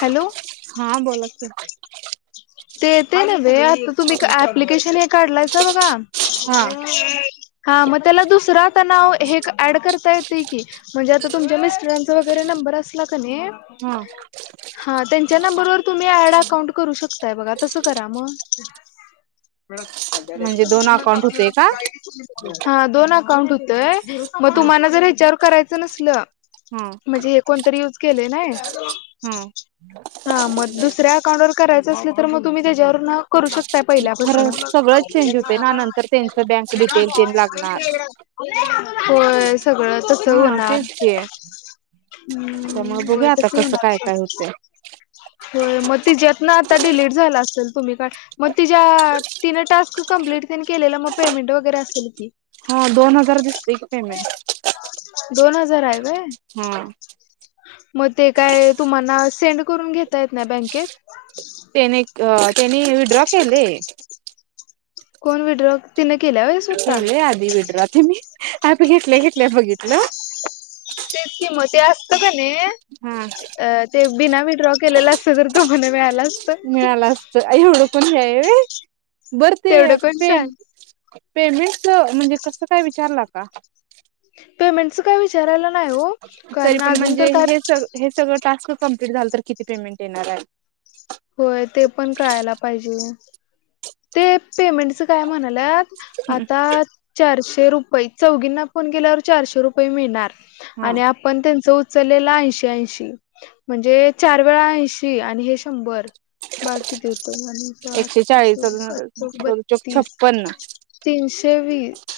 Hello हां बोला की ते येतयं नव्हे, आता तुम्ही क् अप्लिकेशन हे काढलायसा बघा. हा हा म त्याला दुसरा तणाव, हे क् ऍड करता येतयं की म्हनजे आता तुमच्या मिस्टरांचा वगैरे नंबर असला कनै हं. हा, त्यांच्या नंबरवर तुम्ही ऍड अकाउंट करू शक ताय बघा. तसं करा म म्हणजे दोन अकाउंट होते का? हा, दोन अकाउंट हूतय. म हा तुम्हाला जर हेच्यावर करायचं नसलं हा म्हजे हे कोनतरी युज केलयं ना हे, हा हा, म दुसऱ्या अकाउंटवर करायचं असलं, तर म तुम्ही तेच्यावरन करू शक ता खरं सगळंच चेंज पहिल्यापासनं होते ना नंतर त्यांचं बँक डिटेल तेन लागणार. होय. सगळं तसं हा होनार. तेच की त्यामुळे हम्म.. होय बघूया आता तसं कसं होणार काय पन, काय होतंय. होय, म तिच्यातनं आता डिलेट झाला असेल तुम्ही काढ म तिच्या, तिनं टास्क कंम्प्लीट तिने केलेलं, म पेमेंट वगैरे असेल की. हो, दोन हजार दिसतेय की पेमेंट. दोन हजार हायं व्हयं? हम्- मग ते काय तुम्हाना सेंड करून घेता येत नाही बँकेत? त्याने एक त्याने विड्रॉ केले. कोण विड्रॉ? तिन केलं होय? केलयं आधी विड्रा मी, आता घेतल्या घेतल्या बघितलं. तेच कि म, ते असतं कनी हा अ ते बिना विड्रॉ- केलेलं असतं तर तुम्हाला मिळालं असत. मिळालं असत बर ते पे पेमेंटच म्हणजे कसं काय विचारला का? पेमेंटच काय विचारायला नाही हो तरी कारण पण अजून म्हणजे तर काय- हे सग हे सगळं टास्क कंप्लीट झालं तर किती पेमेंट येणार आहे? होय ते पण कळायला पाहिजे. ते पेमेंटचं काय म्हणाल्यात, आहे आता- चारशे रुपये, चौघींना फोन केल्यावर चारशे रुपये मिळणार हा आणि आप- पण त्यांचं उचललेला ऐंशी ऐंशी. म्हणजे चार वेळा ऐंशी आणि हे शंभर बघा किती होतंय आणि- एकशे चाळीस. सात चोक चौक बत्तीस, छप्पन्न तीनशे वीस.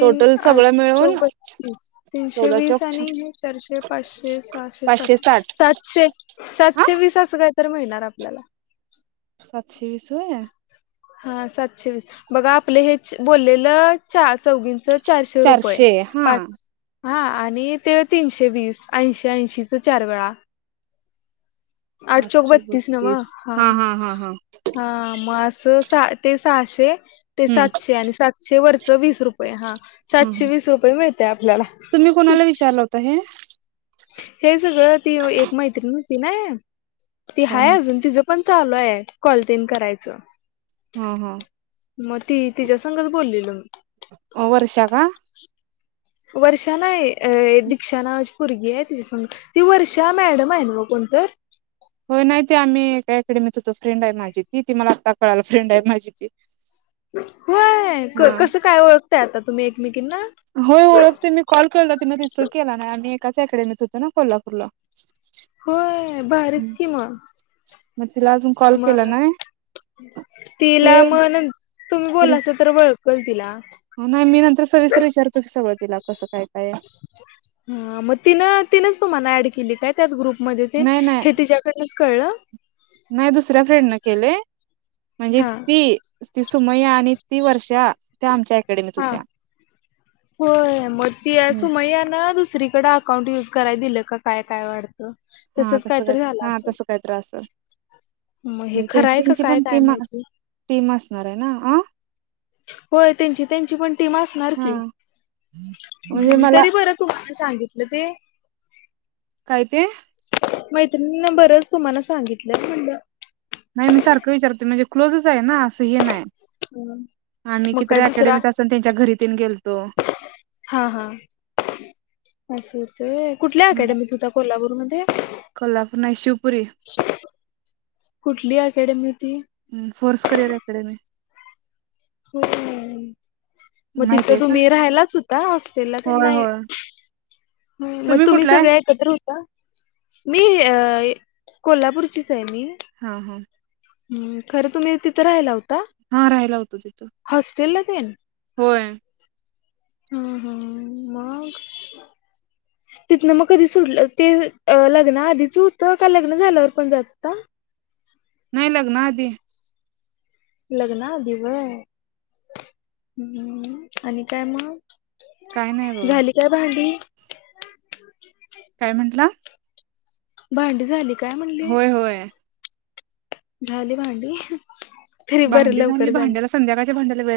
टोटल आठ सगळं मिळून चोक बत्तीस, तीनशे चौदा वीस चौक आणि- चारशे पाचशे सहाशे पाचशे सातशे. साठ सातशे, हा सातशे वीस- तसं काय तर मिळणार आपल्याला. सातशे वीस होय? हा सातशे वीस. बघा आपलं हे बोललेलं- चार चौघींच चारशे रुपये, पाच- हा आणि ते तीनशे वीस ऐंशी ऐंशीच चार वेळा. आठ चोक बत्तीस ना मग. हा, हा म अस- स ते सहाशे ते हम्म सातशे आणि सातशे वरच वीस रुपये हा. हम्म सातशे वीस रुपये मिळते आपल्याला ह. त हे- हे सगळं ती व एक मैत्रिण होती ना, ती कोण हाय अजून तीच- पण चालू आहे कॉलतेन करायचं. हा हा. मग ती, तिच्या संगच बोललेलो. वर्षा का? वर्षा नाही, अ दिक्षा नावाची पोरगी आहे तीच्या संग. ती वर्षा मॅडम आहे नव्ह कोण तर? होय नाही ते आम्ही काय टाईमीच फ्रेंड आहे माझी ती, ती मला आत्ता - होय क हा कसं काय ओळखताय आता तुम्ही एकमेकींना? होय ओळखते मी कॉल केला तिनं रिसीव् केला नाही, आम्ही एकाच अकॅडमीत होतो ना कोल्हापूरला. होय, भारीच कि मग. मग तीला अजून- कॉल केला मग, नाही तिला ते म नंत तुम्ही तिला बोललास- तर वळखतोय तिला. नाही मी नंतर सविस्तर विचारतो की सगळं तिला कसं काय काय. ह मग तिन तिनच तुम्हाला ऍड केली काय त्या ग्रुप मध्ये ते नाही नाही हे तीच्या- [unintelligible] कळलं नाही दुसऱ्या फ्रेंडनं केलेय म्हणजे हा ती. ती सुमय्या आणि ती वर्षा. त्या आमच्या अकॅडमीत हा होत्या. होय मग ती सुमय्या ना दुसरीकडे काउंट युज कराय दिलं की काय काय वाटतं हा तसच काय तसं तरी झालं हा असेल. तसं काय तर असल मग हे म्हणजे खरं हाय त्यांची का त्यांची काय पण काय टीम माहिती टीम असणार आहे ना आ. होय त्यांची त्यांची पण टीम असणार हा की म्हणजे मला तरी बर तुम्हाला सांगितलं ते. काय ते? मैत्रिणीनं बरंच तुम्हाला सांगितलं, म्हणल नाही, मी सारखं विचारतो म्हणजे क्लोजच आहे ना, असं हे नाही. आम्ही मग किती काय दुसरा तर [unintelligible] असन त्यांच्या घरी तेन गेलतो. हा हा, असं होतं होय, कुठल्या हम्म अकॅडमीत होता कोल्हापूरमध्ये? कोल्हापूर नाही शिवपुरी [inaudible] कुठली अकॅडमी होती? हम्म, फोर्स करिअर अकॅडमी. हो, मग तिथं माहितीये का? तुम्ही राहायलाच होता हॉस्टेलला त्यांना होय नाय होय मग तुम्ही कुठला आहे? सगळ्या एकत्र होता? मी कोल्हापूरचीच आहे मी. हा हा. हं, खरं तुम्ही तिथे राहियला का, हा राहायला होतो तिथं हॉस्टेलला तेन? होय हा, हा, मग तिथनं मग कधी सुटलं? ते लग्नआधीच होतं, का लग्न झाल्यावर पण जात होता? नाय लग्नाआधी. लग्नाआधी व्हय, आणि काय मग? काय नाही बघा. ऐ भांडी काय म्हंटला? भांडी झाली काय म्हणली? होय होय झाली भांडी, तरी बरं लवकर झाली. संध्याकाच्या भांड्याला वेळ